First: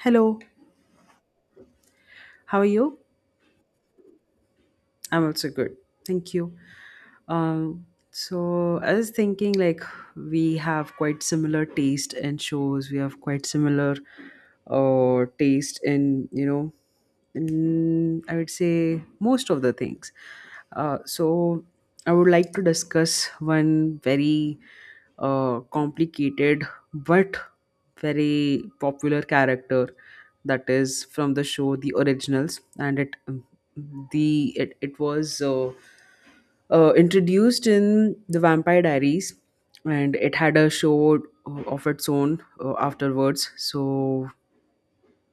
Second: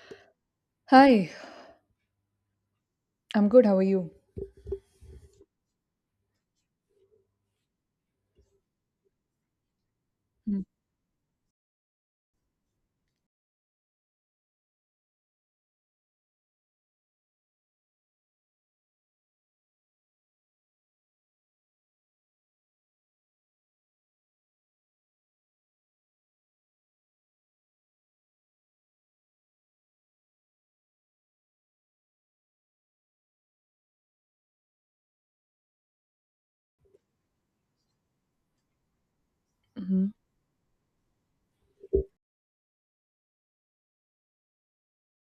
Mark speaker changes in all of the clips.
Speaker 1: Hello,
Speaker 2: Hi,
Speaker 1: how are you?
Speaker 2: I'm good. How are you?
Speaker 1: I'm also good. Thank you. So I was thinking, like, we have quite similar taste in shows. We have quite similar taste in I would say, most of the things. So I would like to discuss one very complicated but very popular character that is from the show The Originals, and it was introduced in the Vampire Diaries,
Speaker 2: Mm-hmm.
Speaker 1: and it had a show of its own afterwards. So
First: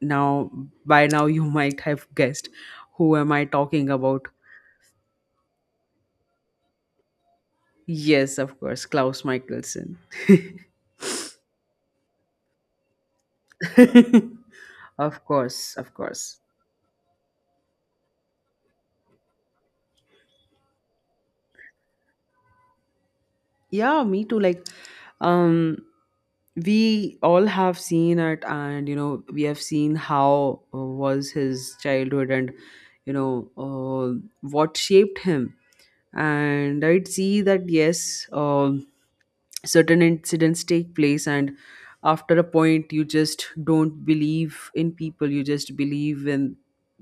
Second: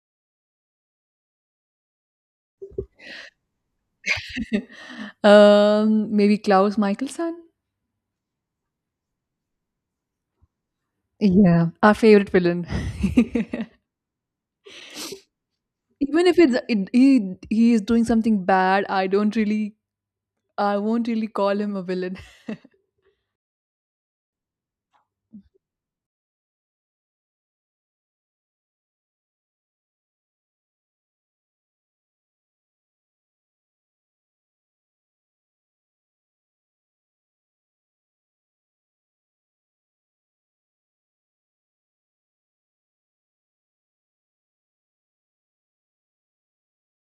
Speaker 1: now, by now, you might have guessed who am I talking about?
Speaker 2: Maybe Klaus Michelson.
Speaker 1: Yes, of course, Klaus Michelson.
Speaker 2: Yeah, our favorite villain.
Speaker 1: Of course, of
Speaker 2: Even if
Speaker 1: course.
Speaker 2: it's it, he is doing something bad, I don't really I won't really call him a villain.
Speaker 1: Yeah, me too. Like, um, we all have seen it, and we have seen how was his childhood, and you know uh, what shaped him. And I'd see that, yes, certain incidents take place, and after a point, you just don't believe in people, you just believe in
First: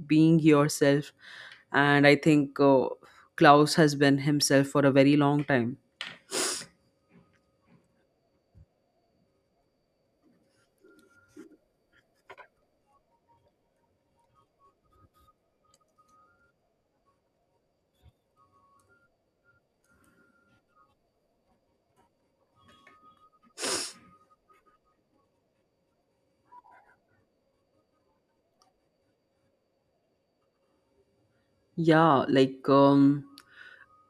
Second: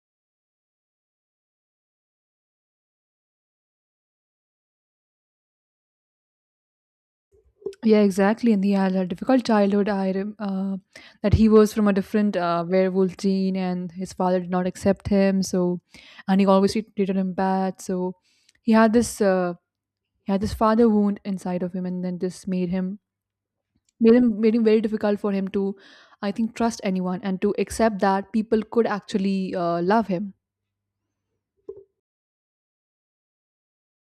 Speaker 1: being yourself. And I think Klaus has been himself for a very long time.
Speaker 2: Yeah, exactly. And he had a difficult childhood. That he was from a different werewolf gene, and his father did not accept him. So, and he always treated him bad. So, he had this uh, he had this father wound inside of him, and then this made him very difficult for him to, I think, trust anyone and to accept that people could actually love him.
Speaker 1: Yeah, like, um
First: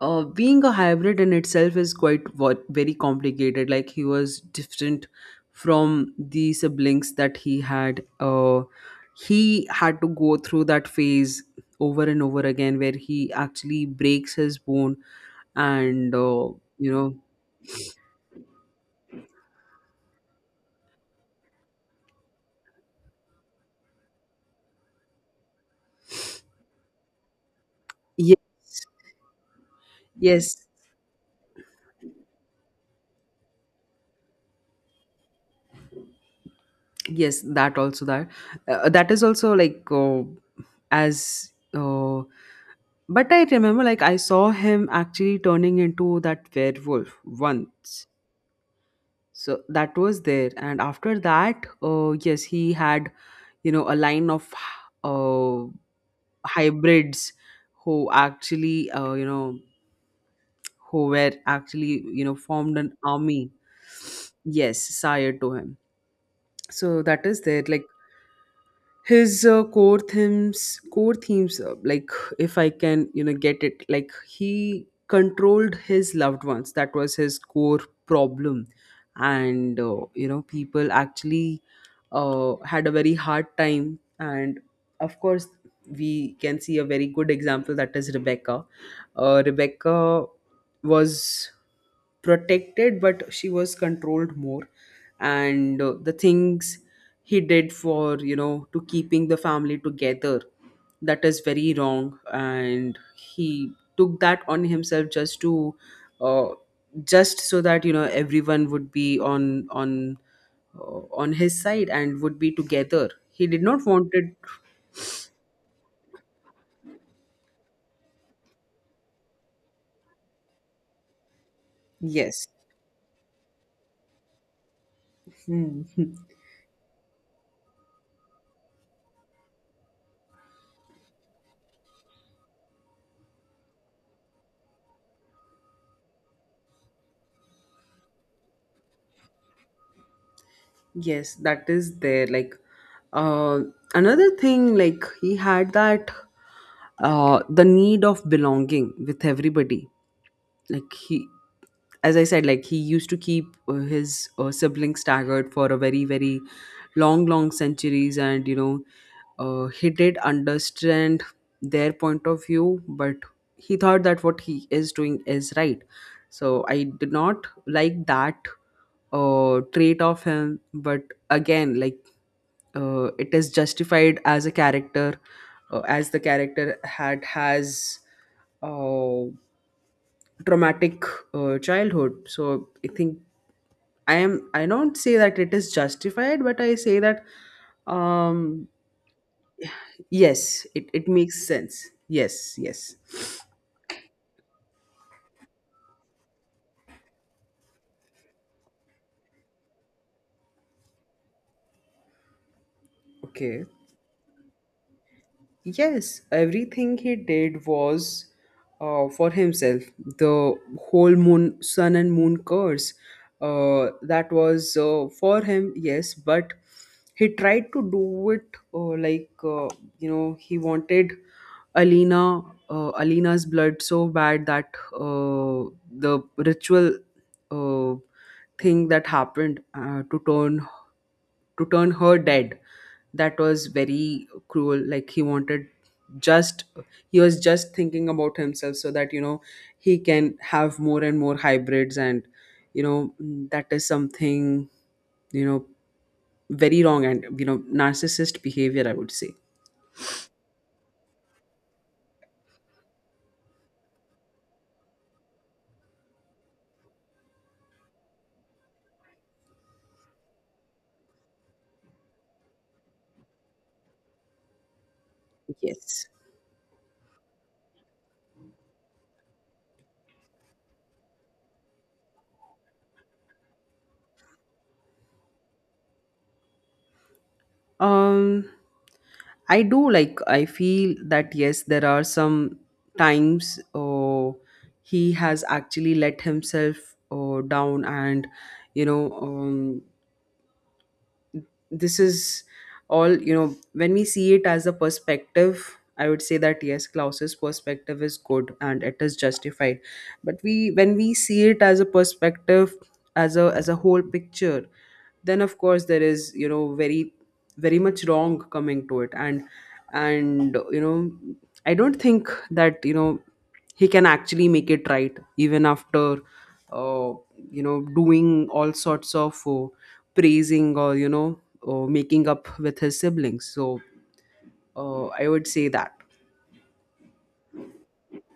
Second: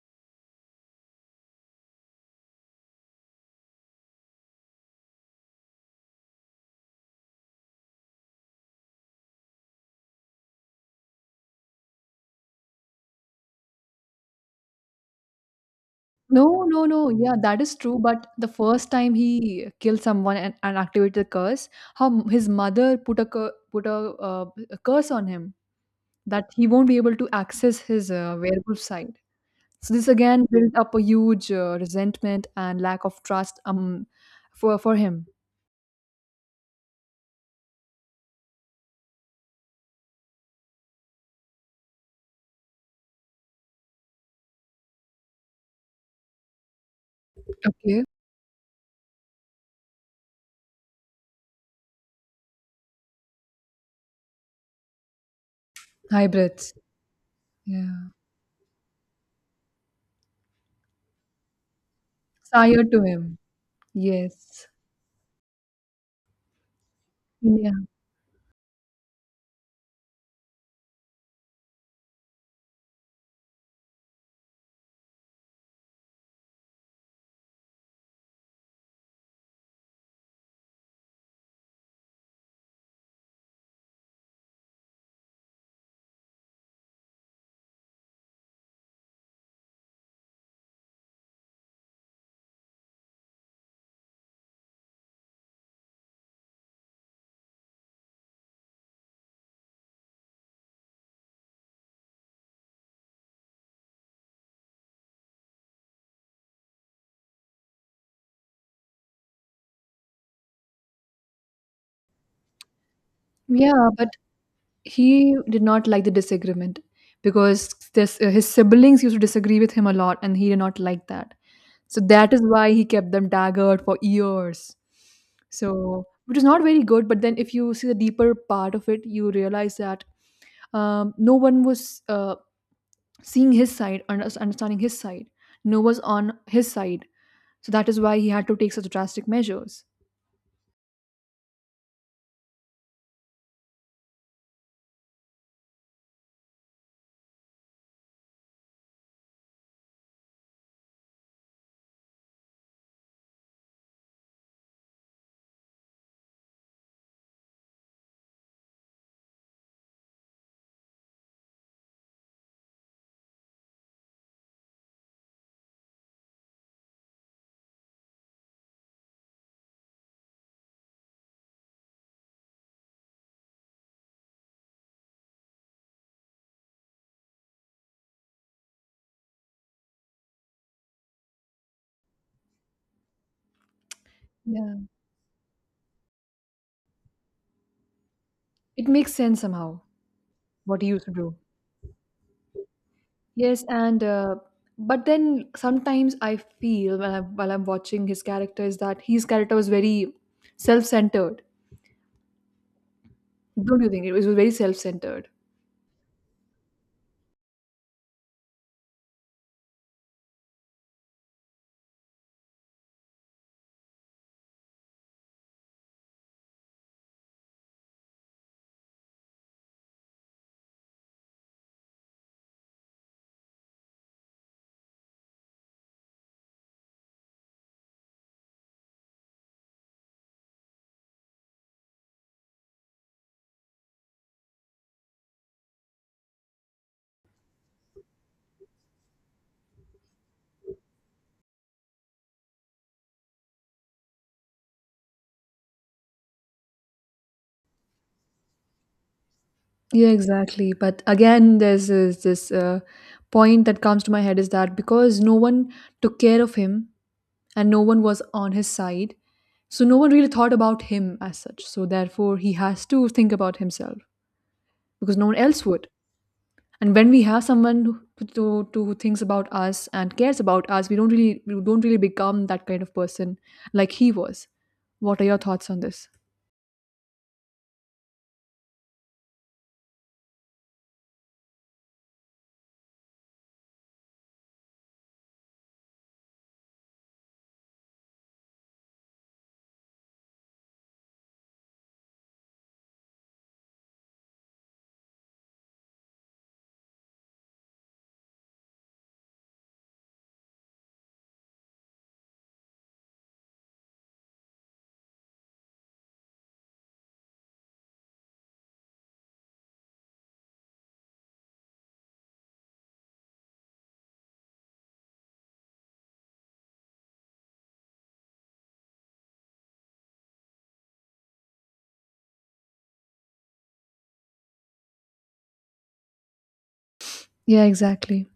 Speaker 1: uh, being a hybrid in itself is quite what very complicated. Like, he was different from the siblings that he had. He had to go through that phase over and over again where he actually breaks his bone, and
Speaker 2: no no
Speaker 1: you
Speaker 2: no
Speaker 1: know
Speaker 2: Yeah, that is true, but the first time he killed someone and activated the curse, his mother put a cur- put uh, a curse on him that he won't be able to access his werewolf
Speaker 1: yes,
Speaker 2: side. So this again
Speaker 1: yes,
Speaker 2: built up a huge resentment and lack of trust, for him.
Speaker 1: yes, that is also like, as but I remember, like, I saw him actually turning into that werewolf
Speaker 2: Okay,
Speaker 1: once. So that was there, and after that, yes, he had, a line of uh,
Speaker 2: hybrids.
Speaker 1: hybrids
Speaker 2: Yeah,
Speaker 1: who actually, who were actually, formed
Speaker 2: sire
Speaker 1: an
Speaker 2: to him.
Speaker 1: army.
Speaker 2: Yes.
Speaker 1: Yes, sire to him. So that is there, like,
Speaker 2: Yeah.
Speaker 1: his core themes, like, if I can get it, like, he controlled his loved ones, that was his core problem. And people actually had a very hard time. And of course we can see a very good example, that is Rebecca. Rebecca was protected, but she was controlled more. And the things he did for to keeping the family together, that is very wrong, and he took that on himself just to, uh, just so that everyone would be on his side and would be together. He did not
Speaker 2: Yeah,
Speaker 1: want
Speaker 2: but
Speaker 1: it.
Speaker 2: he did not like the disagreement because this his siblings used to disagree with him a lot, and he did not like that. So that is
Speaker 1: Yes.
Speaker 2: why he kept them daggered for years.
Speaker 1: Hmm.
Speaker 2: So, which is not very good. But then, if you see the deeper part of it, you realize that no one was seeing his side and understanding his side, noah's on his side. So that is why he had to take such drastic measures.
Speaker 1: Yes, that is there, like, uh, another thing, like, he had that, the need of belonging with everybody. Like, he — as I said, like, he used to keep his siblings staggered for a very, very long, long centuries, and he did understand their point of view, but he thought that what he is doing is right. So I did not like that trait of him, but again, like, it is justified as a character, as the character had has uh, traumatic childhood. So I think — I
Speaker 2: Yeah,
Speaker 1: don't say that it is justified, but I say that, um
Speaker 2: it makes sense somehow
Speaker 1: yes,
Speaker 2: what he
Speaker 1: it,
Speaker 2: used
Speaker 1: it
Speaker 2: to do.
Speaker 1: makes sense. Yes, yes.
Speaker 2: Yes, and but then sometimes I feel when while I'm watching his character is that his character was very self-centered.
Speaker 1: Okay.
Speaker 2: Don't you think it was very self-centered?
Speaker 1: Yes, everything he did was for himself. The whole moon, sun and moon curse, that was for him, yes, but he tried to do it — uh, like, uh, he wanted Alina, Alina's blood so bad that the ritual uh, thing that happened to turn her dead, that was very cruel. Like, he wanted — just, he was just thinking about himself, so that he can have more and more hybrids, and you know that is something, you know, very wrong, and narcissist behavior, I would say.
Speaker 2: Yeah, exactly, but again there's this point that comes to my head is that because no one took care of him and no one was on his side. So no one really thought about him as such. So therefore, he has to think about himself because no one else would.
Speaker 1: Yes.
Speaker 2: And when we have someone who, to who thinks about us and cares about us, we don't really become that kind of person like he was. What are your thoughts on this?
Speaker 1: um I do, like, I feel that, yes, there are some times, he has actually let himself down, and you know um this is all, you know, when we see it as a perspective, I would say that, yes, Klaus's perspective is good and it is justified. But we when we see it as a perspective, as a whole picture, then of course there is, you know, very, very much wrong coming to it. And and you know I don't think that he can actually make it right, even after, uh, doing all sorts of praising, or making up with his siblings. So, I would say that.
Speaker 2: Yeah, exactly.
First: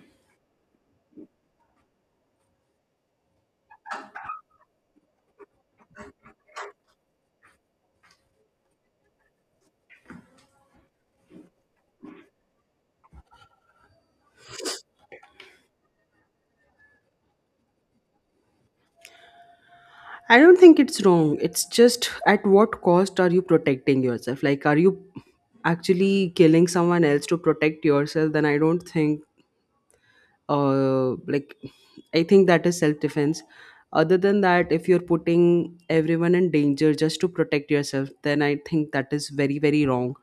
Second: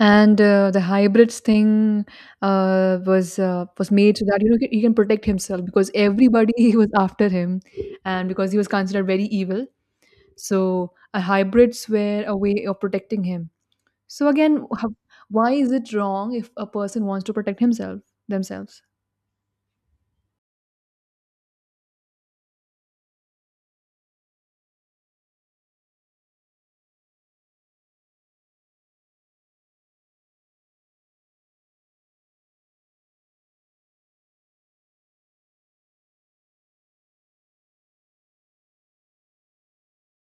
Speaker 2: And the hybrids thing was made so that you know he can protect himself because everybody was after him, and because he was considered very evil. So a hybrids were a way of protecting him. So again, why is it wrong if a person wants to protect himself, themselves?
Speaker 1: I don't think it's wrong, it's just, at what cost are you protecting yourself? Like, are you actually killing someone else to protect yourself? Then I don't think — uh, like I think that is self defense. Other than that, if you're putting everyone in danger just to protect yourself, then I think that is very, very wrong.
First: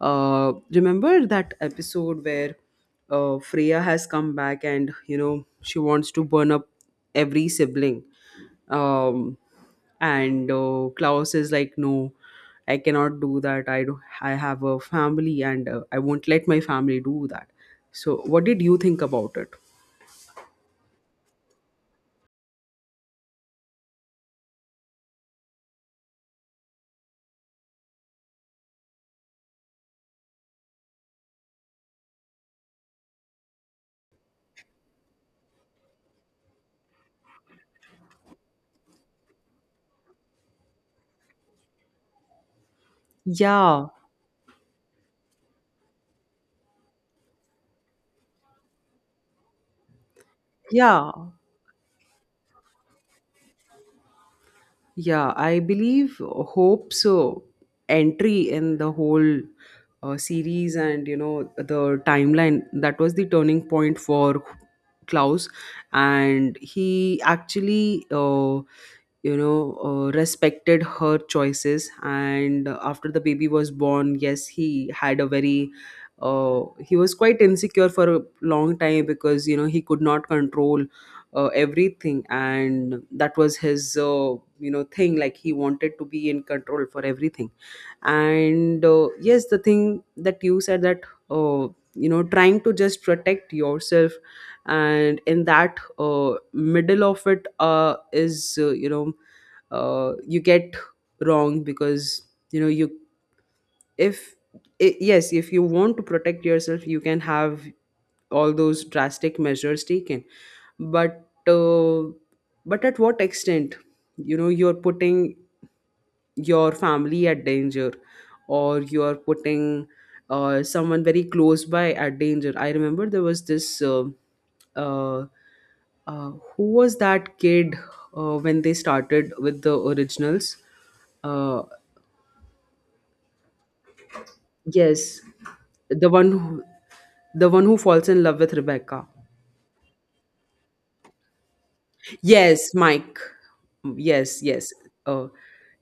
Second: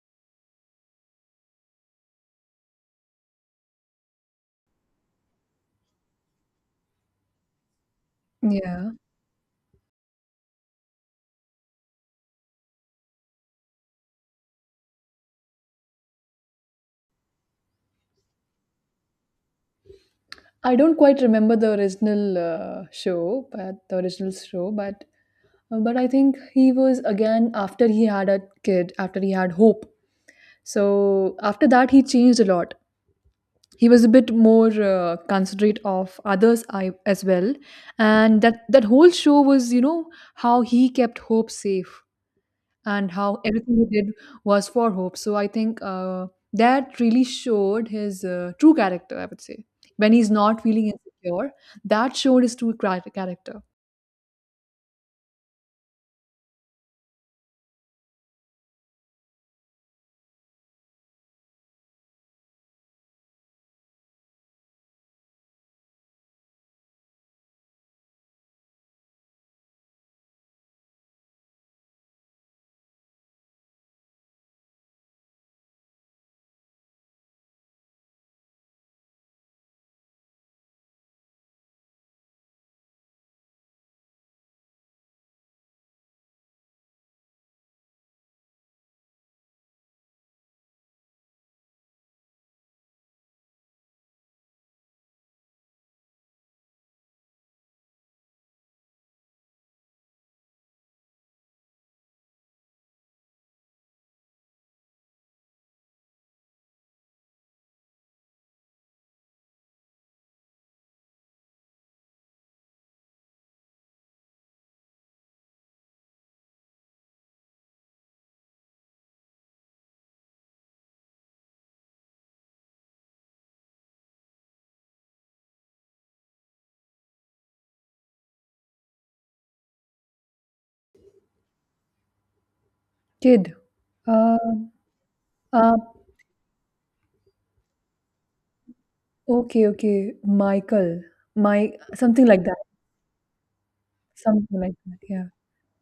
Speaker 1: Remember that episode where Freya has come back and she wants to burn up every sibling?
Speaker 2: Yeah.
Speaker 1: Um, and uh, Klaus is like, no, I cannot do that. I have a family, and I won't let my family do that. So what did you think about it?
Speaker 2: I don't quite remember the original show, but the original show, but I think he was again after he had a kid, after he had hope. So after that, he changed a lot. He was a bit more considerate of others, as well, and that that whole show was, you know, how he kept Hope safe and how everything
Speaker 1: Yeah,
Speaker 2: he did was for Hope. So I think that really showed his true character, I would say. When he's not feeling
Speaker 1: yeah,
Speaker 2: insecure, that showed his character.
Speaker 1: yeah. I believe Hope's entry in the whole series, and the timeline, that was the turning point for Klaus, and he actually, respected her choices. And after the baby was born, yes, he had a very — he was quite insecure for a long time, because he could not control everything, and that was his thing, like, he wanted to be in control for everything. And yes, the thing that you said, that uh, trying to just protect yourself, and in that middle of it is you get wrong, because you know you if I yes, if you want to protect yourself, you can have all those drastic measures taken, but uh, but at what extent you're putting your family at danger, or you're putting someone very close by at danger. I remember there was this uh, who was that kid when they started with The Originals? uh,
Speaker 2: Kid. Uh,
Speaker 1: yes,
Speaker 2: uh,
Speaker 1: the one who, the one who falls in love with Rebecca.
Speaker 2: okay, okay. Michael. My something like that.
Speaker 1: Yes, Mike. Yes,
Speaker 2: Something
Speaker 1: yes.
Speaker 2: like that. Yeah.
Speaker 1: Uh,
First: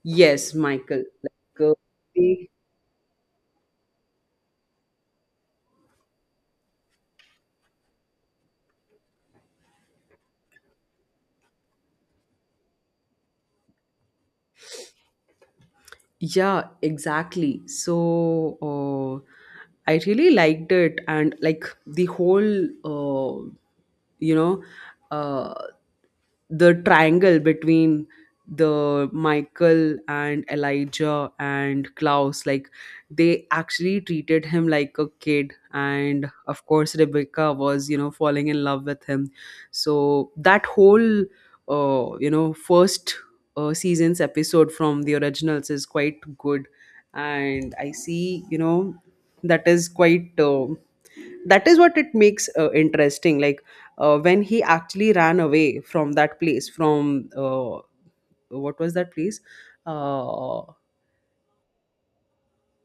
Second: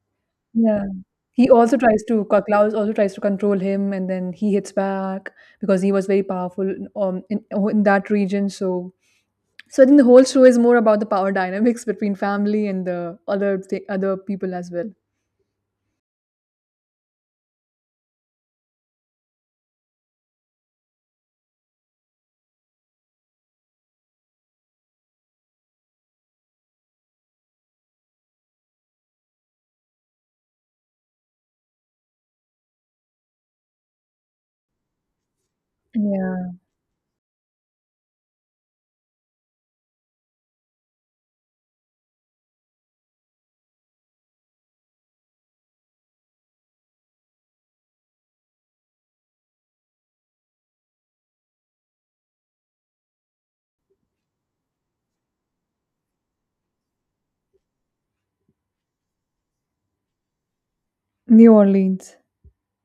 Speaker 1: yes,
Speaker 2: Yeah.
Speaker 1: Michael.
Speaker 2: He
Speaker 1: Like,
Speaker 2: also tries to
Speaker 1: they-
Speaker 2: Klaus also tries to control him, and then he hits back because he was very powerful in that region. So, so I think the whole show is more about the power dynamics between family and the other people as well.
Speaker 1: Yeah, exactly. So I really liked it, and, like, the whole, uh, you know, uh, the triangle between the Michael and Elijah and Klaus, like, they actually treated him like a kid, and
Speaker 2: Yeah,
Speaker 1: of course Rebecca was falling in love with him. So that whole first season's episode from The Originals is quite good, and I see, you know, that is quite — that is what it makes interesting. Like, when he actually ran away from that place, from what was that place? uh,
Speaker 2: New Orleans.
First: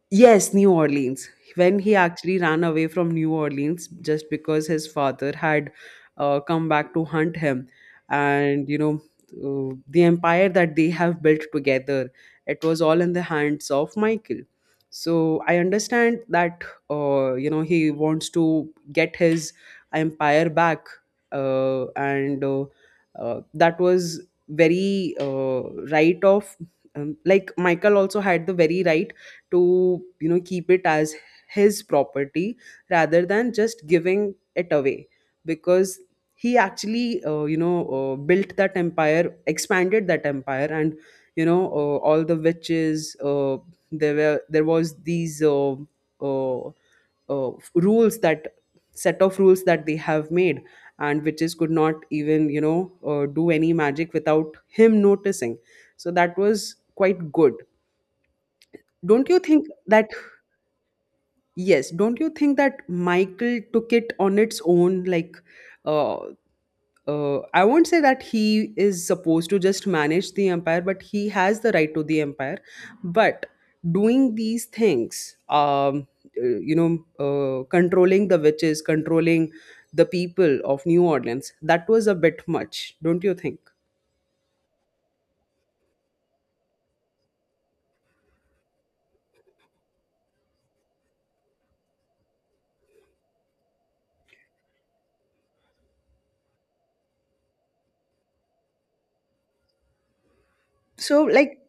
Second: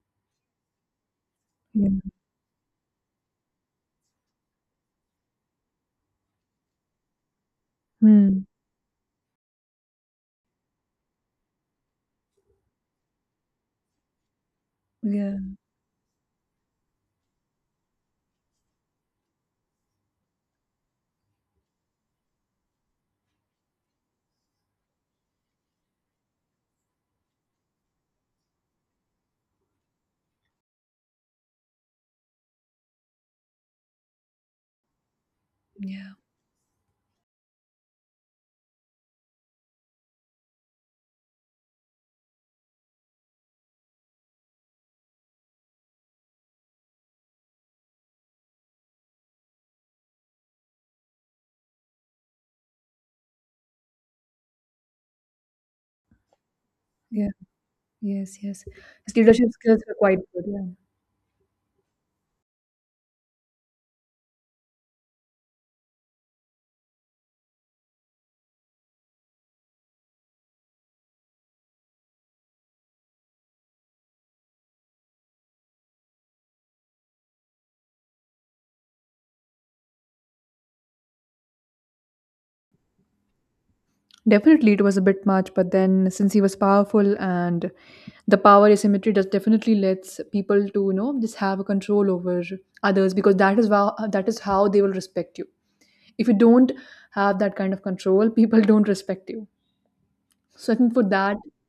Speaker 1: Yes, New Orleans. When he
Speaker 2: Yeah.
Speaker 1: actually ran away from New Orleans just because his father had come back to hunt him.
Speaker 2: Hmm.
Speaker 1: And the empire that they have built together, it was all in the hands of Michael.
Speaker 2: Yeah.
Speaker 1: So I understand that he wants to get his empire back. And that was very right of — like, Michael also had the very right to keep it as his property rather than just giving it away, because
Speaker 2: Yeah.
Speaker 1: he actually built that empire, expanded that empire, and all the witches there was these uh, rules that set of rules that they have made, and witches could not even do any magic without him noticing. So that was
Speaker 2: Yeah.
Speaker 1: quite good.
Speaker 2: Yes. Yes. His
Speaker 1: Don't you
Speaker 2: leadership
Speaker 1: think
Speaker 2: skills were
Speaker 1: that?
Speaker 2: quite good. Yeah.
Speaker 1: Yes, don't you think that Michael took it on its own? Like, uh, I won't say that he is supposed to just manage the empire, but he has the right to the empire. But doing these things, controlling the witches, controlling the people of New Orleans, that was a bit much, don't you think?
Speaker 2: Definitely, it was a bit much, but then since he was powerful and the power asymmetry does definitely lets people to, you know, just have a control over others because that is how, that is how they will respect you. If you don't have that kind of control, people don't respect you. So I think for
Speaker 1: So,
Speaker 2: that.
Speaker 1: like,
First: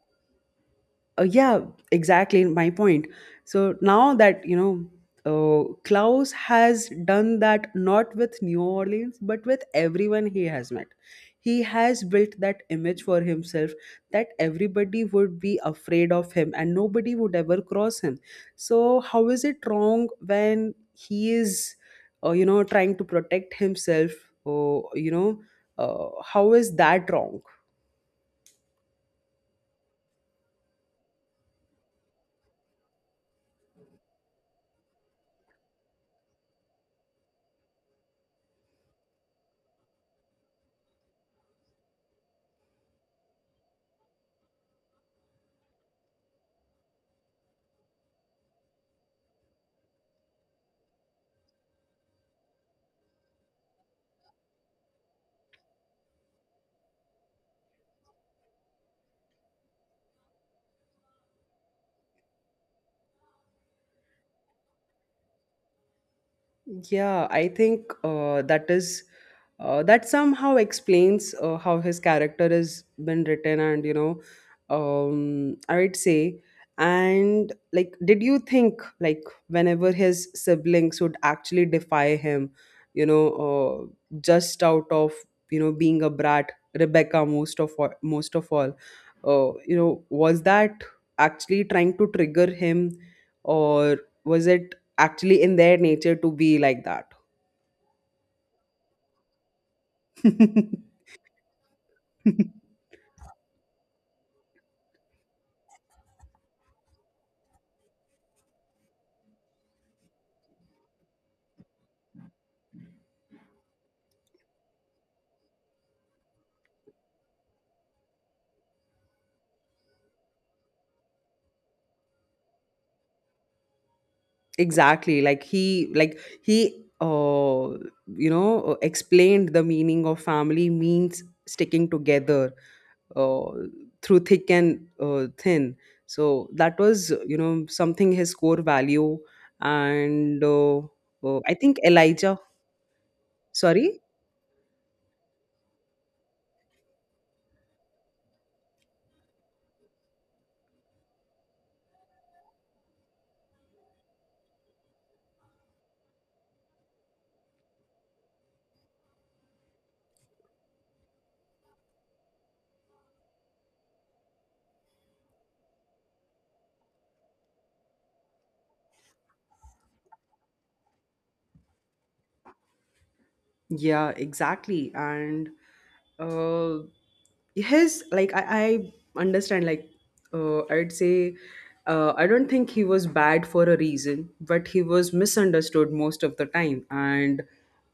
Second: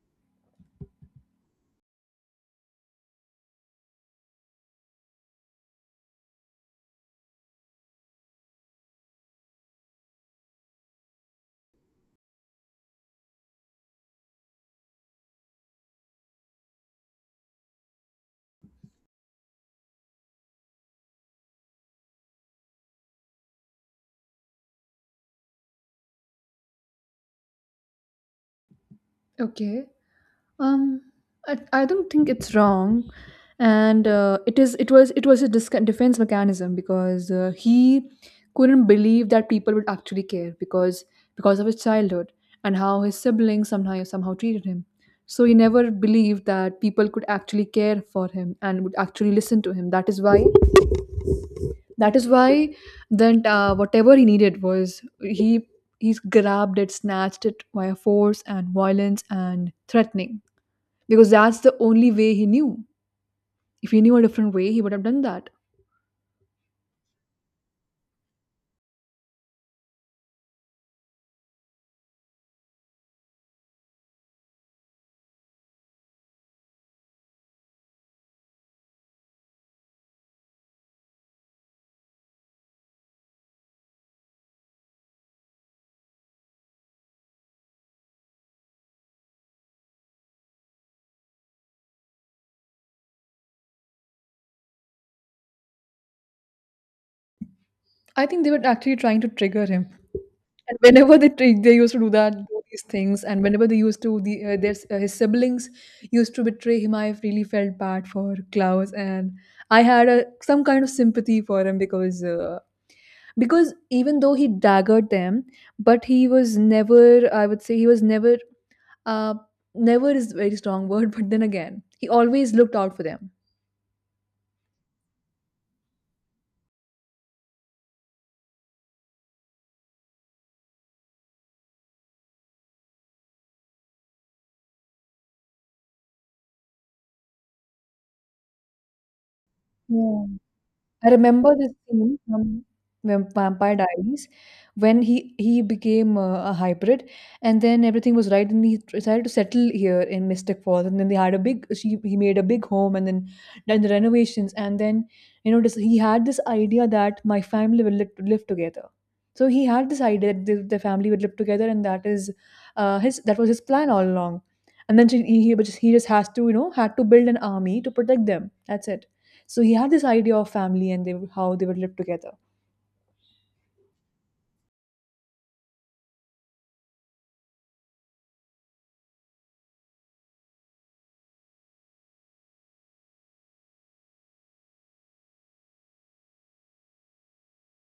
Speaker 1: Yeah, exactly my point. So now that Klaus has done that, not with New Orleans but with everyone he has met. He has built that image for himself that everybody would be afraid of him and nobody would ever cross him. So how is it wrong when he is trying to protect himself? Or how is that wrong?
Speaker 2: Okay. Um, I don't think it's wrong, and it is. It was. It was a defense mechanism because he couldn't believe that people would actually care because of his childhood and how his siblings somehow treated him. So he never believed that people could actually care for him and would actually listen to him. That is why. That is why. Then whatever he needed was he. He's grabbed it, snatched it via force and violence and threatening because that's the only way he knew. If he knew a different way, he would have done that.
Speaker 1: Yeah, I think that is — that somehow explains how his character has been written, and I would say. And, like, did you think, like, whenever his siblings would actually defy him, you know, just out of being a brat, Rebecca most of all, most of all was that actually trying to trigger him, or was it? Actually in their nature to be like that.
Speaker 2: I think they were actually trying to trigger him. And whenever they used to do that, do these things, and whenever they used to the their his siblings used to betray him, I really felt bad for Klaus, and I had a, some kind of sympathy for him because even though he daggered them, but he was never uh, never is a very strong word, but then again he always looked out for them.
Speaker 1: Exactly, like he explained the meaning of family means sticking together uh through thick and thin. So that was something his core value.
Speaker 2: Yeah.
Speaker 1: And
Speaker 2: I
Speaker 1: I
Speaker 2: remember this
Speaker 1: think
Speaker 2: scene
Speaker 1: Elijah,
Speaker 2: from Vampire
Speaker 1: sorry.
Speaker 2: Diaries when he became a hybrid, and then everything was right, and he decided to settle here in Mystic Falls, and then they had a big she he made a big home, and then done the renovations, and then you know this, he had this idea that my family will live together. So he had this idea that the family would live together, and that is his that was his plan all along. And then he he just has to, you know, had to build an army to protect them. That's it. So he had this idea of family and they how they would live together.
Speaker 1: Yeah, exactly. And uh, his, like I understand, like I'd say, I don't think he was bad for a reason, but he was misunderstood most of the time, and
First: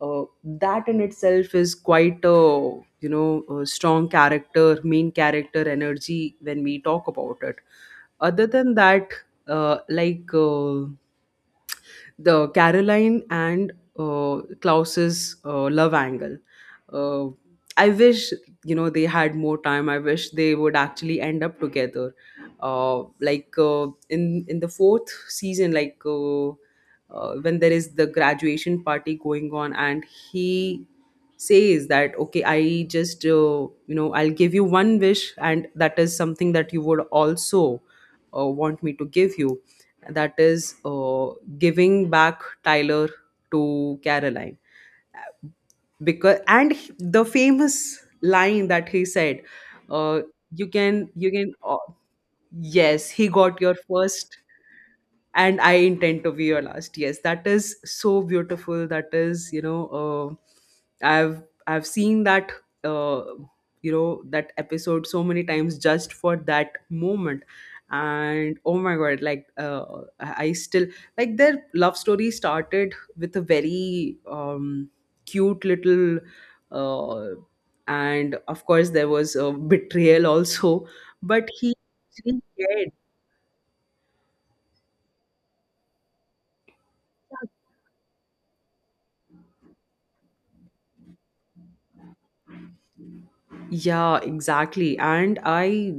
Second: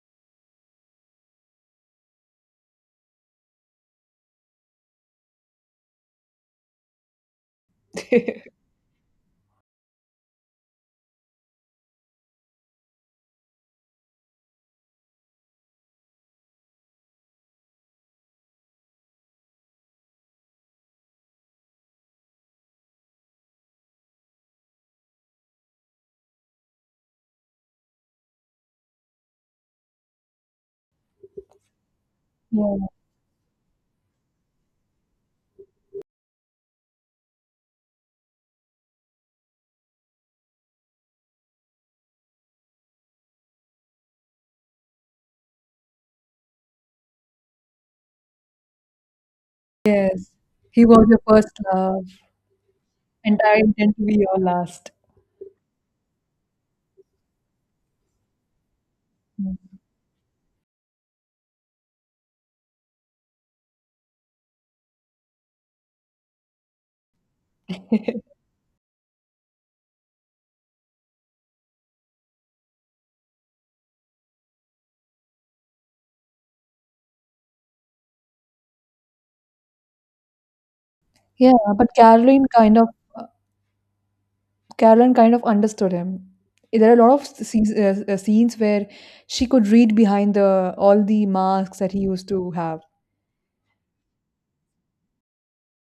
Speaker 1: that in itself is quite a a strong character, main character energy when we talk about it. Other than that, uh, like. Uh, the Caroline and Klaus's love angle. Uh, I wish, you know, they had more time. I wish they would actually end up together. In the fourth season, like, when there is the graduation party going on, and he says that, okay, I
Speaker 2: Yeah.
Speaker 1: just you know, I'll give you one wish, and that is something that you would also want me to give you, that is giving back Tyler to Caroline. Because and he- the famous line that he said, uh,
Speaker 2: Yes.
Speaker 1: you
Speaker 2: He was
Speaker 1: can
Speaker 2: your
Speaker 1: you can
Speaker 2: first
Speaker 1: uh,
Speaker 2: love.
Speaker 1: yes, he
Speaker 2: And I
Speaker 1: got your
Speaker 2: intend to be
Speaker 1: first,
Speaker 2: your last.
Speaker 1: and I intend to be your last. Yes, that is so beautiful. That is,
Speaker 2: Mm.
Speaker 1: you know, I've seen that, uh, you know, that episode so many times just for that moment. And oh my god, like, I still, like, their love story started with a very cute little, uh, and of course there was a betrayal also, but
Speaker 2: Yeah,
Speaker 1: he
Speaker 2: but
Speaker 1: actually cared.
Speaker 2: Uh, Caroline kind of understood him. There are a lot of scenes, scenes where she could read behind the all the masks that he used to have.
Speaker 1: Yeah, exactly. And I,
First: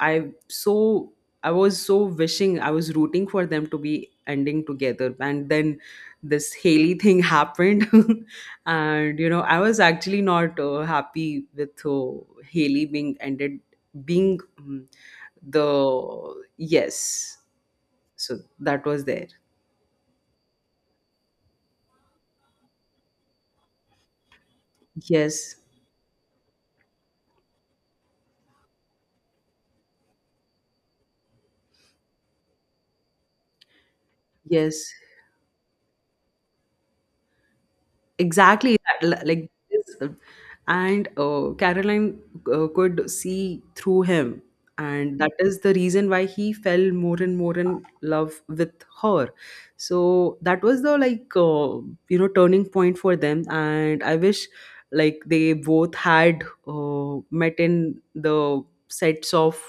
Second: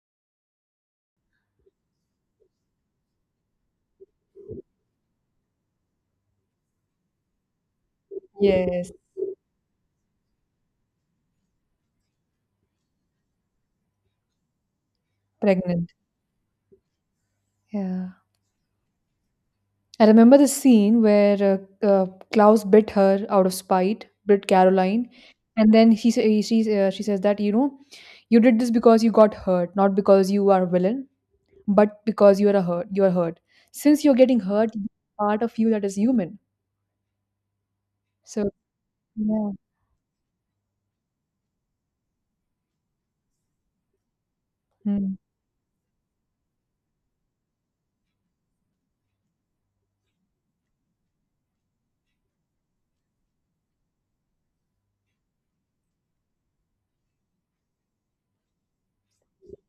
Speaker 1: I so I was so wishing, I was rooting for them to be ending together, and then this Haley thing happened.
Speaker 2: Yes.
Speaker 1: And you know, I was actually not happy with Haley being ended, being
Speaker 2: Pregnant.
Speaker 1: the, yes.
Speaker 2: Yeah.
Speaker 1: So that was there.
Speaker 2: I remember the scene where Klaus bit her out of spite, bit Caroline,
Speaker 1: Yes,
Speaker 2: and then he sa- he- she says that, you know, you did this because you got hurt, not because you are a villain, but because you are a hurt. You are hurt. Since you're getting hurt,
Speaker 1: yes,
Speaker 2: part of you that is human. So
Speaker 1: exactly, that, like
Speaker 2: yeah.
Speaker 1: this, and Caroline could see through him,
Speaker 2: Hmm.
Speaker 1: and that is the reason why he fell more and more in love with her. So that was the, like, you know, turning point for them, and I wish, like, they both had met in the sets of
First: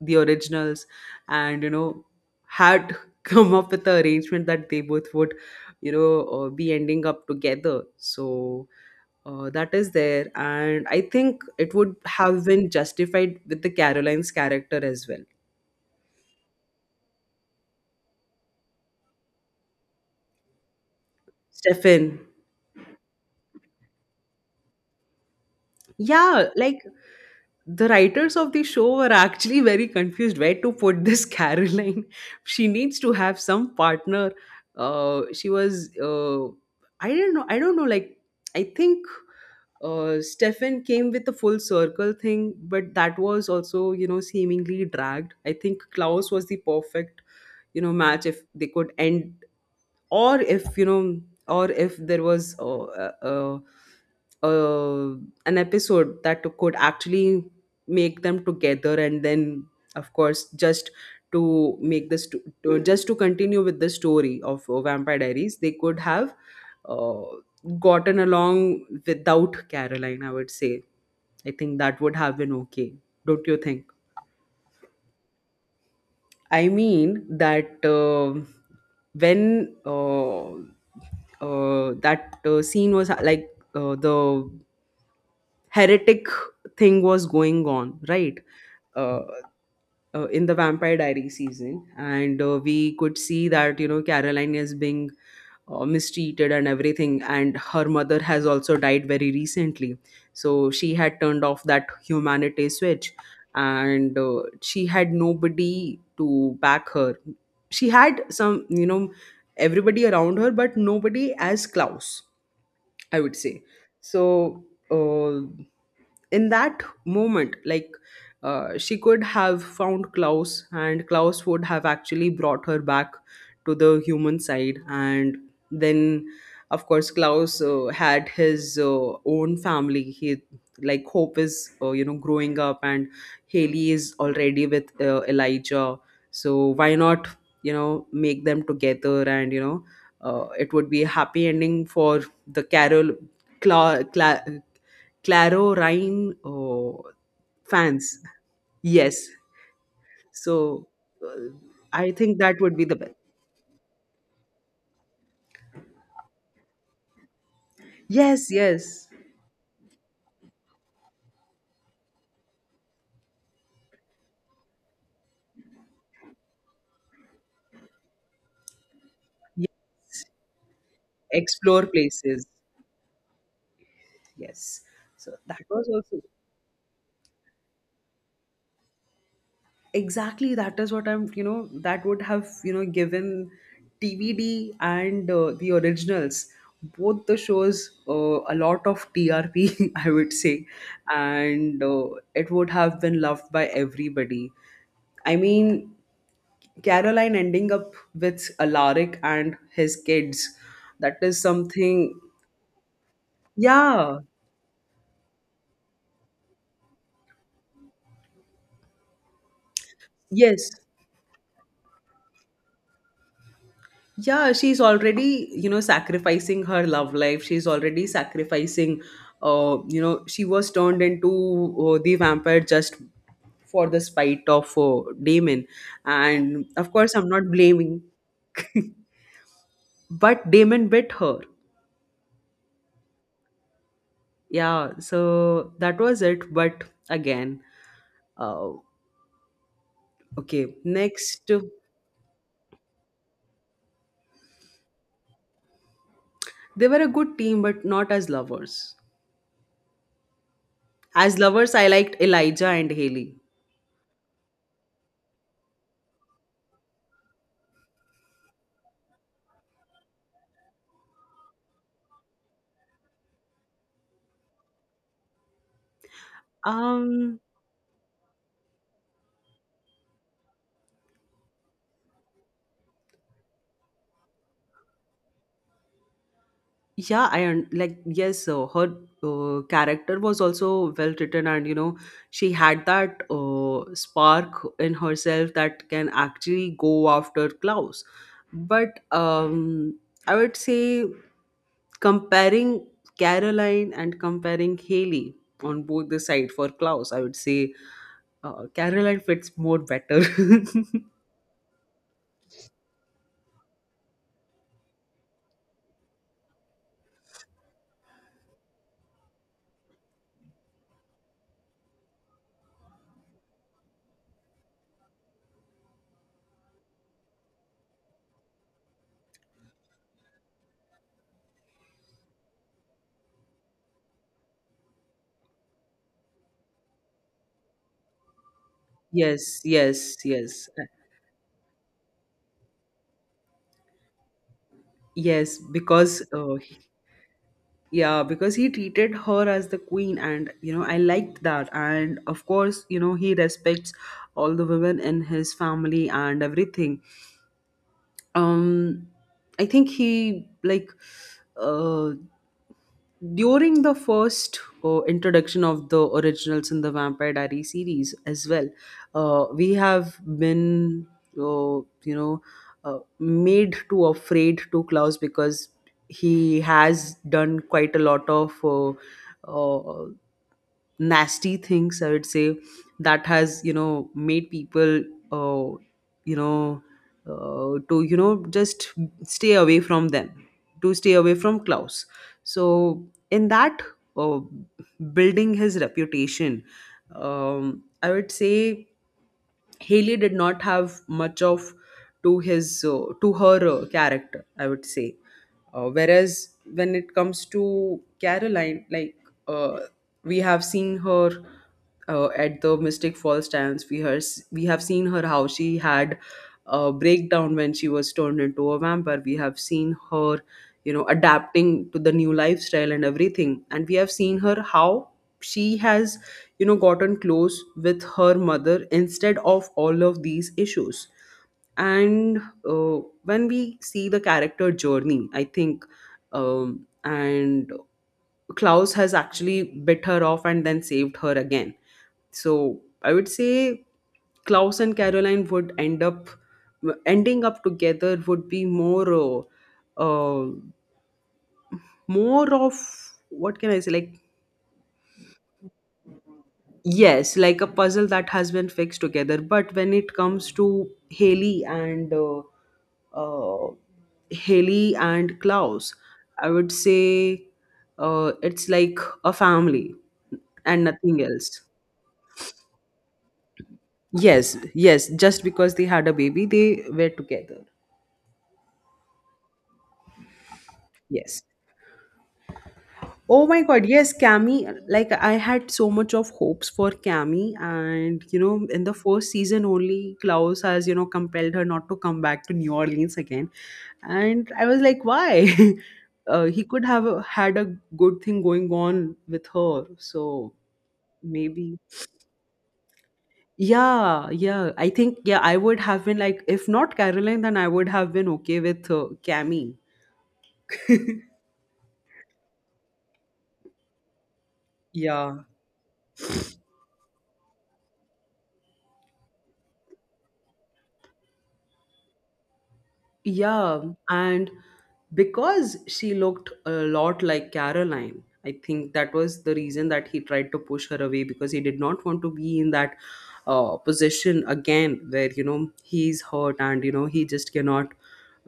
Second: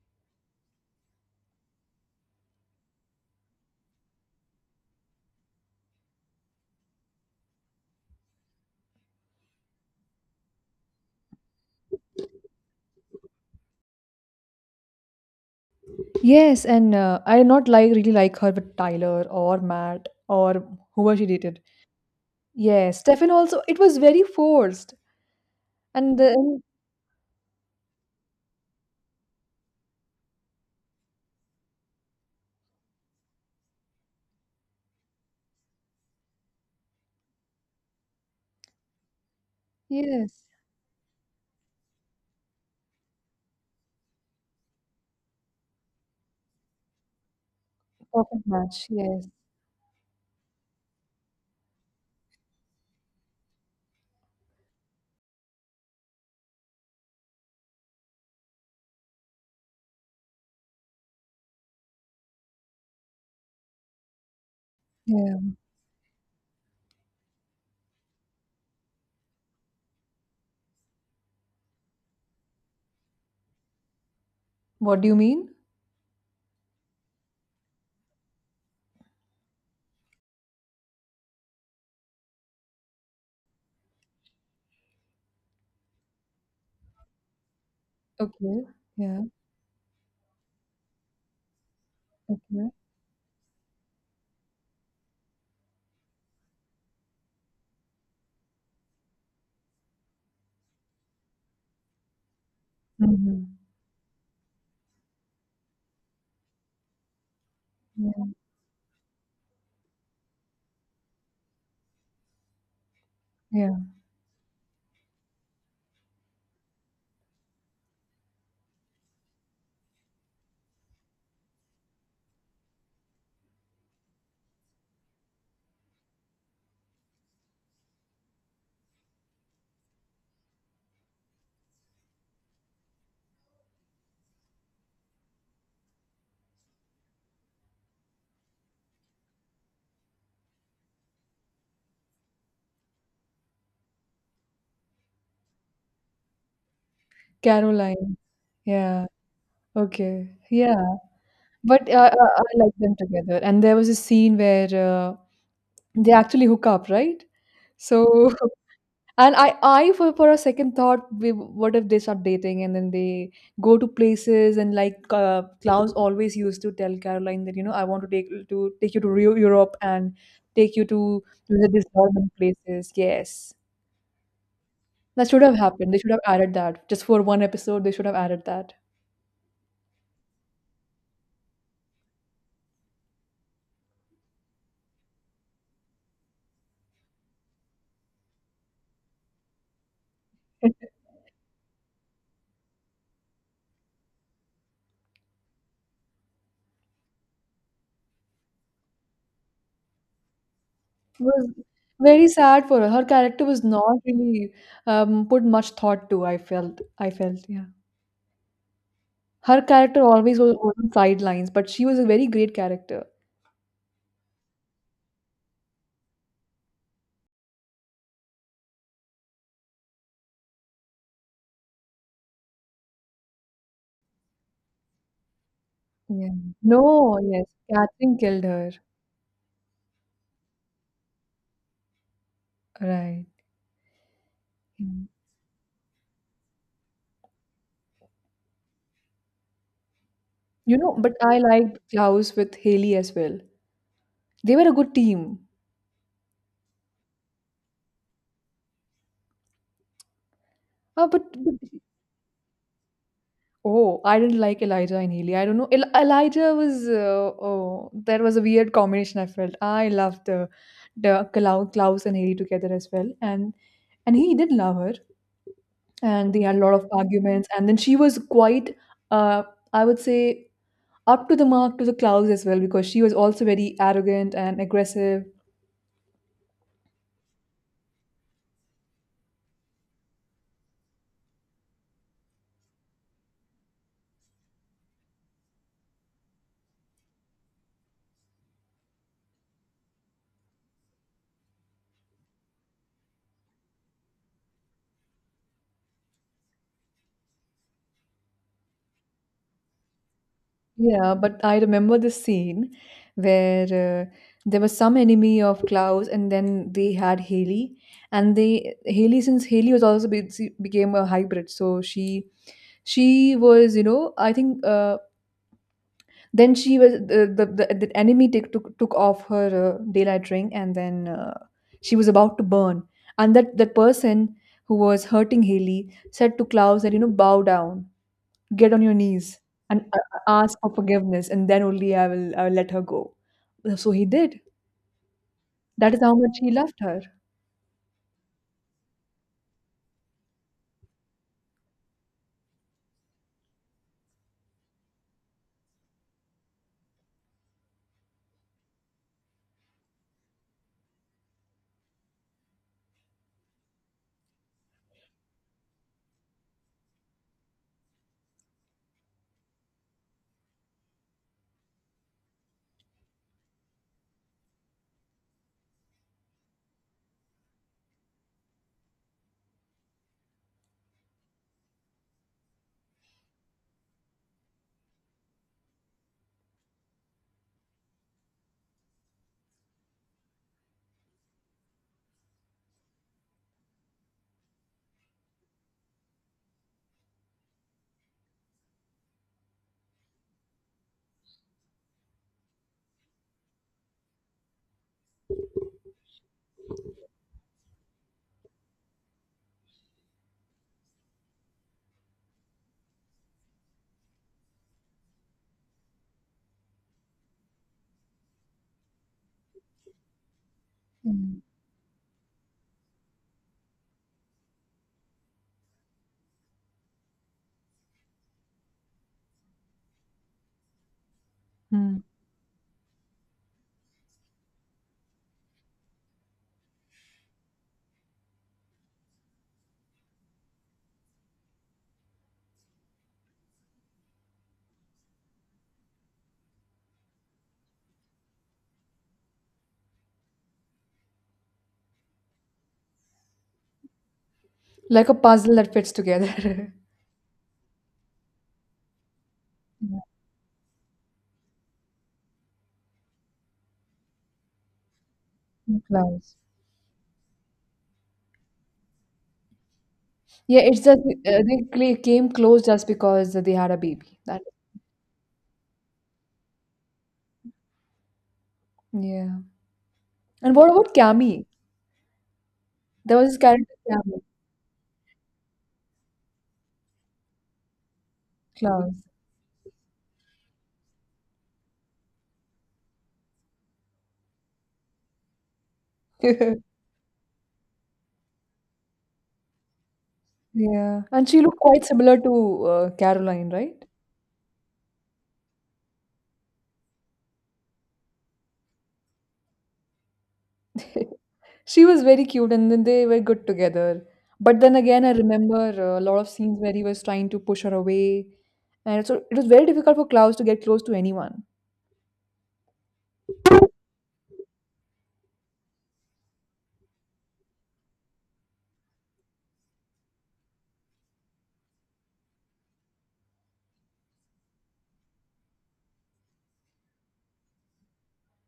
Speaker 1: the originals, and you know, had come up with the arrangement that they both would, you know, be ending up together. So that is there, and I think it would have been justified with the Caroline's character as well.
Speaker 2: Yes, and I did not like really like her with Tyler or Matt or whoever she dated.
Speaker 1: Stefan.
Speaker 2: Yes, Stefan also. It was very forced, and
Speaker 1: Yeah, like, the writers of the show were actually very confused where to put this Caroline. She needs to have some partner. She was I don't know, like, I think
Speaker 2: yes,
Speaker 1: Stefan came with the full circle thing, but that was also, you know, seemingly dragged. I think Klaus was the perfect, you know, match if
Speaker 2: perfect
Speaker 1: they
Speaker 2: match.
Speaker 1: could
Speaker 2: Yes,
Speaker 1: end, or if, you know, or if there was uh, an episode that could actually make them together, and then of course, just to make this just to continue with the story of Vampire
Speaker 2: yes.
Speaker 1: Diaries, they could have uh, gotten along without Caroline, I would say. I think that would have been okay, don't you think?
Speaker 2: What do you mean?
Speaker 1: I mean that when that scene was, the heretic thing was going on, right?
Speaker 2: Okay.
Speaker 1: Uh,
Speaker 2: Yeah.
Speaker 1: in the Vampire Diary season, and
Speaker 2: Okay.
Speaker 1: we could see that, you know, Caroline is being mistreated and everything, and her mother has also died very recently, so she had turned off that humanity switch,
Speaker 2: Mhm.
Speaker 1: and she had nobody to back her. She had
Speaker 2: Yeah.
Speaker 1: some, you know, everybody around her, but nobody as Klaus, I would say.
Speaker 2: Yeah.
Speaker 1: So uh, in that moment, like, she could have found Klaus, and Klaus would have actually brought her back to the human side. And then of course Klaus had his own family. He, like, Hope is, you know, growing up, and Haley is already with Elijah. So why not, you know, make them together? And you know, it would be a happy ending for the Carol, Cla- Cla- Claro Rhine, oh,
Speaker 2: Caroline.
Speaker 1: fans.
Speaker 2: Yeah.
Speaker 1: Yes.
Speaker 2: Okay. Yeah.
Speaker 1: So uh,
Speaker 2: But
Speaker 1: I think that
Speaker 2: I like
Speaker 1: would be
Speaker 2: them
Speaker 1: the best.
Speaker 2: together. And there was a scene where they actually hook up, right? So,
Speaker 1: Yes, yes.
Speaker 2: and I for a second thought, we, what if they start dating and then they go to places and like Klaus always used to tell Caroline that, you know, I want to take you to Rio,
Speaker 1: Yeah.
Speaker 2: Europe, and take you to visit these
Speaker 1: Explore
Speaker 2: northern
Speaker 1: places.
Speaker 2: places. Yes.
Speaker 1: Yes.
Speaker 2: That
Speaker 1: So
Speaker 2: should have
Speaker 1: that was
Speaker 2: happened. They should
Speaker 1: also
Speaker 2: have added that. Just for one episode, they should have added that.
Speaker 1: exactly that is what I'm, you know, that would have, you know, given TVD and the Originals, both the shows, a lot of TRP, I would say. And it would have been loved by everybody. I mean, Caroline ending up with Alaric and his kids. That
Speaker 2: It
Speaker 1: is
Speaker 2: was
Speaker 1: something.
Speaker 2: very sad for her. Her character was not
Speaker 1: Yeah,
Speaker 2: really put much thought to, I felt. I felt, yeah. Her character always was
Speaker 1: yes.
Speaker 2: on sidelines, but she was a very great character.
Speaker 1: Yeah, she's already, you know, sacrificing her love life. She's already sacrificing, you know, she was turned into the vampire just for the spite of Damon.
Speaker 2: Yeah.
Speaker 1: And of course,
Speaker 2: No,
Speaker 1: I'm
Speaker 2: yes.
Speaker 1: not blaming,
Speaker 2: Catherine killed her.
Speaker 1: but Damon bit her.
Speaker 2: Right.
Speaker 1: Yeah,
Speaker 2: Mm.
Speaker 1: so that was it. But again, uh, okay,
Speaker 2: You know, but I
Speaker 1: next.
Speaker 2: liked Klaus with Haley as well. They were a good team.
Speaker 1: They were a good team, but not as lovers.
Speaker 2: Ah,
Speaker 1: As
Speaker 2: but
Speaker 1: lovers, I liked Elijah and Haley.
Speaker 2: oh, I didn't like Elijah and Haley. I don't know. Elijah was oh, that was a weird combination. I felt I loved the Klaus and Haley together as well, and he did love her, and they had a lot of
Speaker 1: Um,
Speaker 2: arguments, and then she was quite uh I would say up to the mark to the Klaus as well because she was also very arrogant and aggressive.
Speaker 1: Yeah, like, yes, her character was also well written, and you know, she had that spark in herself that can actually go after Klaus. But I would say, comparing Caroline and comparing Haley on both the side for Klaus, I would say Caroline fits more better.
Speaker 2: Yeah, but I remember the scene where there was some enemy of Klaus, and then they had Haley, and they Haley, since Haley was also she became a hybrid, so she was you know I think then she was the enemy took off her daylight ring, and then she was about to burn, and that person who was hurting Haley said to Klaus that, you know, bow down, get on your knees
Speaker 1: Yes,
Speaker 2: and ask for forgiveness, and then only I will let her go. So he did.
Speaker 1: yes,
Speaker 2: That is how
Speaker 1: because
Speaker 2: much he loved her.
Speaker 1: yeah, because he treated her as the queen, and you know, I liked that. And of course, you know, he respects all the women in his family and everything. Um, I think he, like, uh during the first introduction of the Originals in the Vampire Diary series as well, we have been you know, made to afraid to Klaus because he has done quite a lot of. Uh, Nasty things, I would say, that has, you know, made people uh, you know to, you know, just stay away from them, to stay away from Klaus. So in that uh, building his reputation, I would say Haley did not have much of to his to her character, I would say. Whereas when it comes to Caroline, like, uh, we have seen her at the Mystic Falls times, we have seen her how she had a breakdown when she was turned into a vampire. We have seen her, you know,
Speaker 2: Mm.
Speaker 1: adapting to the new lifestyle and everything, and we have seen her how she has, you know, gotten close with her mother instead of all of these issues.
Speaker 2: Hmm.
Speaker 1: And uh, when we see the character journey, I think, and Klaus has actually bit her off and then saved her again. So I would say Klaus and Caroline would end up, ending up together would be more uh, more of, what can I say, like.
Speaker 2: Like a puzzle that fits together.
Speaker 1: Yes, like a puzzle that has been fixed together. But when
Speaker 2: Yeah,
Speaker 1: it comes to Haley and uh, Haley and
Speaker 2: in
Speaker 1: Klaus,
Speaker 2: close.
Speaker 1: I would say it's like a family
Speaker 2: Yeah, it's
Speaker 1: and
Speaker 2: just
Speaker 1: nothing else.
Speaker 2: came close just because they had a baby. That
Speaker 1: Yes, yes. Just because they had a baby, they were together.
Speaker 2: yeah. And what about
Speaker 1: Yes.
Speaker 2: Cammy? There was this
Speaker 1: Oh my
Speaker 2: character
Speaker 1: god, yes,
Speaker 2: Cammy.
Speaker 1: Cammy. Like, I had so much of hopes for Cammy, and you know, in the
Speaker 2: Close.
Speaker 1: first season only, Klaus has, you know, compelled her not to come back to New Orleans again, and I was like, why? He could have had a good thing going on with her. So
Speaker 2: Yeah, and she looked
Speaker 1: maybe.
Speaker 2: quite similar to Caroline, right?
Speaker 1: Yeah, yeah. I think, yeah, I would have been like, if not Caroline, then I would have been okay with Cammy.
Speaker 2: She was very cute and then they were good together. But then again, I
Speaker 1: Yeah.
Speaker 2: remember a lot of scenes where he was trying to push her away. And so it was very difficult for Klaus to get close to anyone.
Speaker 1: Yeah, and because she looked a lot like Caroline, I think that was the reason that he tried to push her away, because he did not want to be in that position again, where, you know, he's hurt, and, you know, he just cannot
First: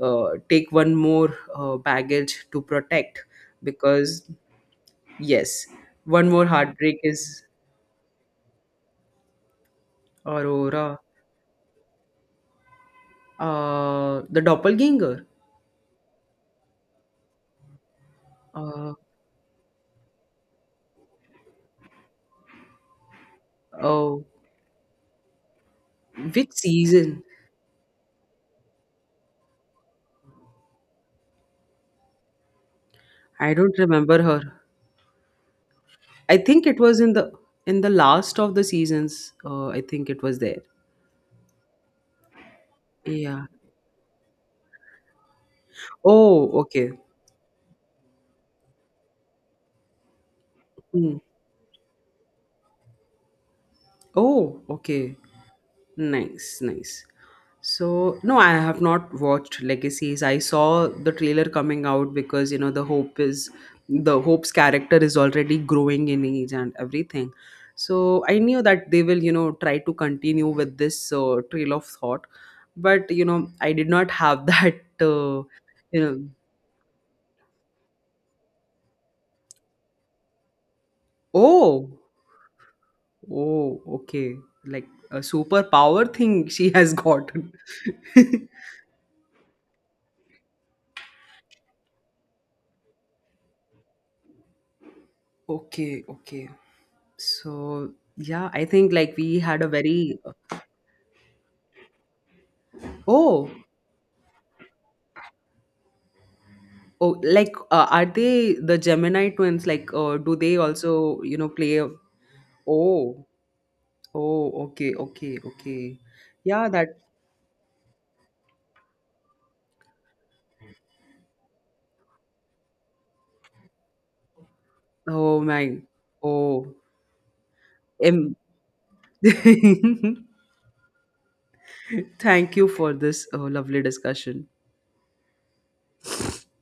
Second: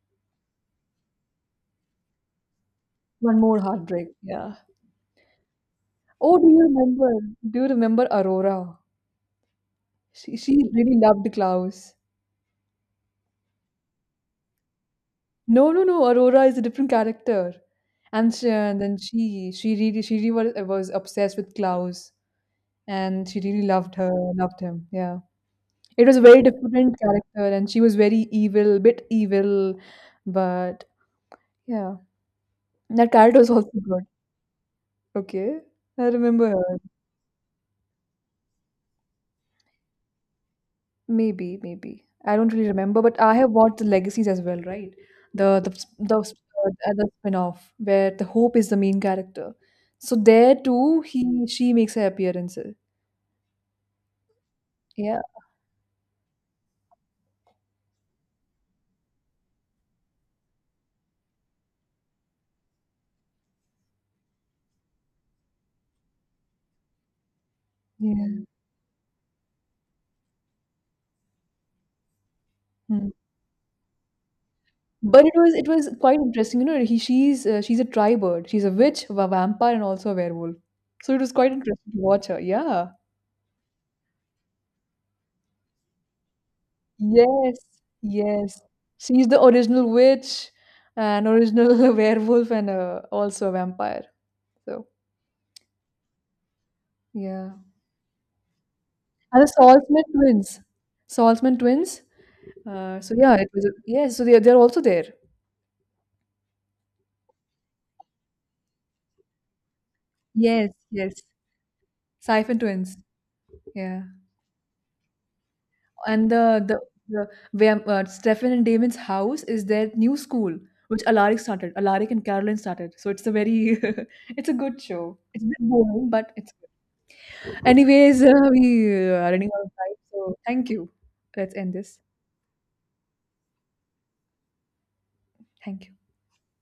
Speaker 1: take one more baggage to protect.
Speaker 2: One more heartbreak.
Speaker 1: Because,
Speaker 2: Yeah.
Speaker 1: yes, one
Speaker 2: Oh,
Speaker 1: more
Speaker 2: do you
Speaker 1: heartbreak
Speaker 2: remember?
Speaker 1: is.
Speaker 2: Do you remember Aurora? She really
Speaker 1: Aurora,
Speaker 2: loved Klaus.
Speaker 1: the doppelganger.
Speaker 2: No, no, no. Aurora is a different character. And, she, and
Speaker 1: Uh,
Speaker 2: then she really was obsessed with Klaus and she really loved
Speaker 1: oh,
Speaker 2: loved him. Yeah. It was a very
Speaker 1: which
Speaker 2: different
Speaker 1: season?
Speaker 2: character, and she was very evil, bit evil, but yeah, that character was
Speaker 1: I
Speaker 2: also
Speaker 1: don't
Speaker 2: good.
Speaker 1: remember her.
Speaker 2: Okay, I
Speaker 1: I
Speaker 2: remember
Speaker 1: think it
Speaker 2: her.
Speaker 1: was in the last of the seasons. I think it was there.
Speaker 2: Maybe, maybe I don't really remember, but I
Speaker 1: Yeah.
Speaker 2: have watched the Legacies as well, right? The the sp- the sp-
Speaker 1: Oh, okay.
Speaker 2: the spin-off where the Hope is the main character. So there too,
Speaker 1: Mm.
Speaker 2: he she makes her appearance.
Speaker 1: Oh, okay.
Speaker 2: Yeah,
Speaker 1: Nice, nice. So, no, I have not watched Legacies. I saw the trailer coming out because, you know, the Hope's character is already growing in age and everything. So, I
Speaker 2: yeah.
Speaker 1: knew that they will, you know, try to continue with this trail of thought,
Speaker 2: Hmm.
Speaker 1: but, you know, I did not have that,
Speaker 2: But it was, it was
Speaker 1: you
Speaker 2: quite
Speaker 1: know,
Speaker 2: interesting, you know. He she's a tri bird. She's a witch, a vampire, and also a werewolf. So it was quite interesting to
Speaker 1: oh.
Speaker 2: watch her. Yeah.
Speaker 1: Oh, okay. Like a superpower thing she has gotten.
Speaker 2: Yes. Yes. She's the original witch, an original werewolf, and also a vampire. So
Speaker 1: Okay, okay.
Speaker 2: yeah.
Speaker 1: So, yeah, I think, like, we
Speaker 2: And the
Speaker 1: had a
Speaker 2: Saltzman
Speaker 1: very,
Speaker 2: twins. Saltzman twins. So yeah, it
Speaker 1: oh,
Speaker 2: was a, yes. So they're also there.
Speaker 1: oh, like, are they the Gemini twins? Like, do they
Speaker 2: Yes.
Speaker 1: also,
Speaker 2: Yes.
Speaker 1: you know, play a,
Speaker 2: Siphon twins.
Speaker 1: oh,
Speaker 2: Yeah.
Speaker 1: oh, okay, okay, okay.
Speaker 2: And the
Speaker 1: Yeah,
Speaker 2: the
Speaker 1: that,
Speaker 2: the where Stefan and Damon's house is their new school, which Alaric started. Alaric and Caroline started. So it's a very it's a good show.
Speaker 1: oh
Speaker 2: It's a bit
Speaker 1: my,
Speaker 2: boring, but it's
Speaker 1: oh,
Speaker 2: good. Anyways,
Speaker 1: em-
Speaker 2: we are running out of time. So thank you. Let's end this.
Speaker 1: thank you for this lovely discussion.
Speaker 2: Thank you.